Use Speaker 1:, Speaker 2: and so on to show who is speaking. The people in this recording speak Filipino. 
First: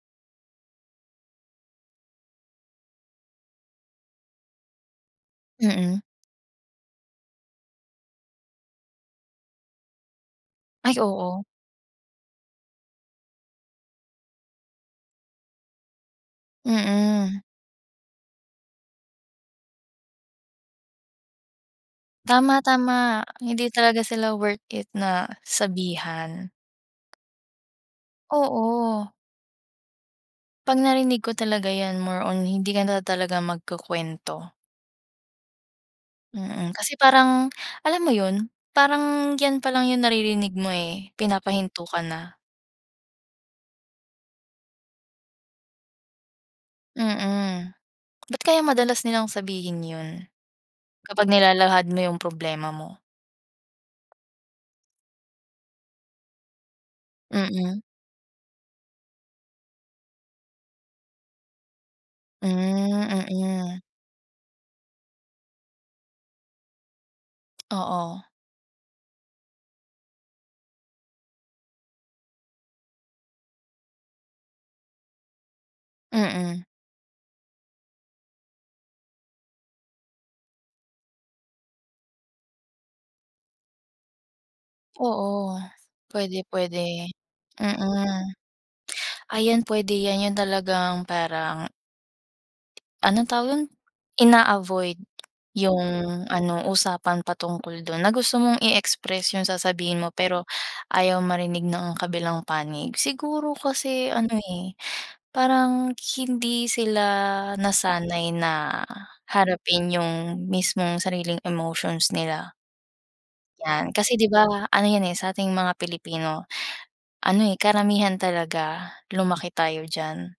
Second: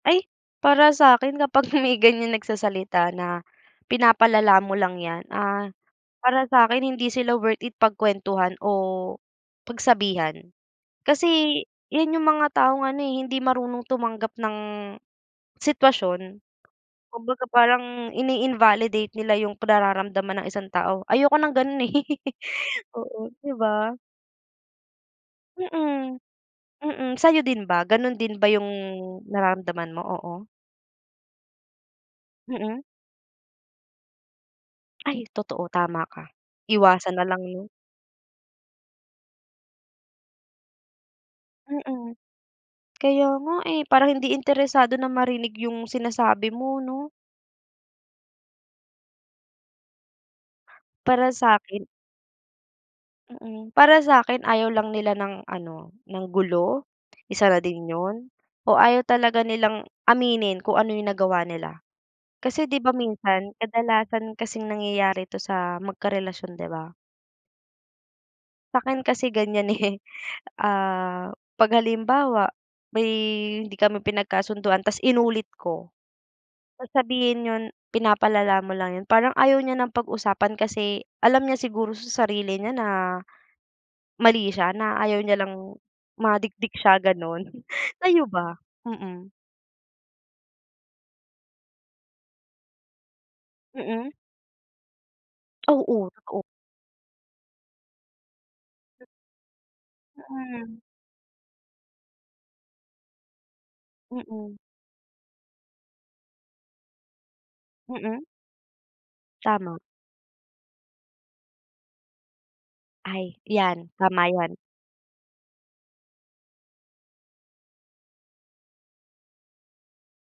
Speaker 1: Ay, para sa'kin kapag may ganiyan nagsasalita na, "pinapalala mo lang yan" ah,
Speaker 2: Mm.
Speaker 1: para sa'kin hindi sila worth it pagkwentuhan o pagsabihan
Speaker 2: Ay, oo.
Speaker 1: kasi yan yung mga taong ano, eh, hindi marunong tumanggap ng sitwasyon,
Speaker 2: Mm.
Speaker 1: kumbaga parang ini-invalidate nila yung nararamdaman ng isang tao, ayoko ng ganun, eh.
Speaker 2: Tama, tama.
Speaker 1: Oo, 'di
Speaker 2: Hindi
Speaker 1: ba?
Speaker 2: talaga sila worth it na
Speaker 1: Mm.
Speaker 2: sabihan.
Speaker 1: Mm, sa'yo din ba ganun din ba yung
Speaker 2: Oo.
Speaker 1: nararamdaman mo? Oo.
Speaker 2: Pag narinig ko talaga yan more on hindi
Speaker 1: Mm.
Speaker 2: ka na talaga magkukuwento.
Speaker 1: Ay totoo, tama ka,
Speaker 2: Mm, kasi
Speaker 1: iwasan nalang
Speaker 2: parang
Speaker 1: 'no.
Speaker 2: alam mo yun, parang yan palang yung naririnig mo, eh, pinapahinto ka
Speaker 1: Mm.
Speaker 2: na.
Speaker 1: Kaya nga eh, parang hindi interesado na marinig yung sinasabi mo, 'no?
Speaker 2: Mm. Ba't kaya madalas nilang sabihin yun, kapag
Speaker 1: Para sa'kin
Speaker 2: nilalahad mo yung problema mo?
Speaker 1: Mm, para sa'kin ayaw lang nila ng ano ng gulo isa na
Speaker 2: Mm.
Speaker 1: din yun o ayaw talaga nilang aminin kung ano yung nagawa nila.
Speaker 2: Hmm.
Speaker 1: Kasi 'di ba, minsan
Speaker 2: Mm.
Speaker 1: kadalasan kasing nangyayari ito sa magkarelasyon, 'di ba?
Speaker 2: Oo.
Speaker 1: Sa'kin kasi ganiyan, eh. Ah, pag halimbawa may hindi kami pinagkasunduan tas inulit ko,
Speaker 2: Mm.
Speaker 1: sasabihin nun, "pinapalala mo lang" yun, parang ayaw niya ng pag-usapan kasi alam niya siguro sa sarili niya na mali siya, na ayaw niya
Speaker 2: Oo,
Speaker 1: lang
Speaker 2: pwede,
Speaker 1: madikdik
Speaker 2: pwede,
Speaker 1: siya ganon.
Speaker 2: mm.
Speaker 1: Kayo ba? Mm.
Speaker 2: Ayan pwede yan yun talagang parang Anong tawag don,
Speaker 1: Mm.
Speaker 2: ina-avoid yung
Speaker 1: Oo, totoo.
Speaker 2: ano usapan patungkol dun na gusto mong i-express yung sasabihin mo, pero
Speaker 1: Mm.
Speaker 2: ayaw marinig ng kabilang panig. Siguro kasi ano,
Speaker 1: Mm.
Speaker 2: eh, parang hindi sila
Speaker 1: Mm.
Speaker 2: nasanay na
Speaker 1: Tama.
Speaker 2: harapin yung mismong sariling emotions nila.
Speaker 1: Ay yan,
Speaker 2: 'Yan kasi 'di
Speaker 1: tama
Speaker 2: ba,
Speaker 1: yan.
Speaker 2: ano yan, eh, sa'ting mga Pilipino ano, eh, karamihan talaga lumaki tayo diyan.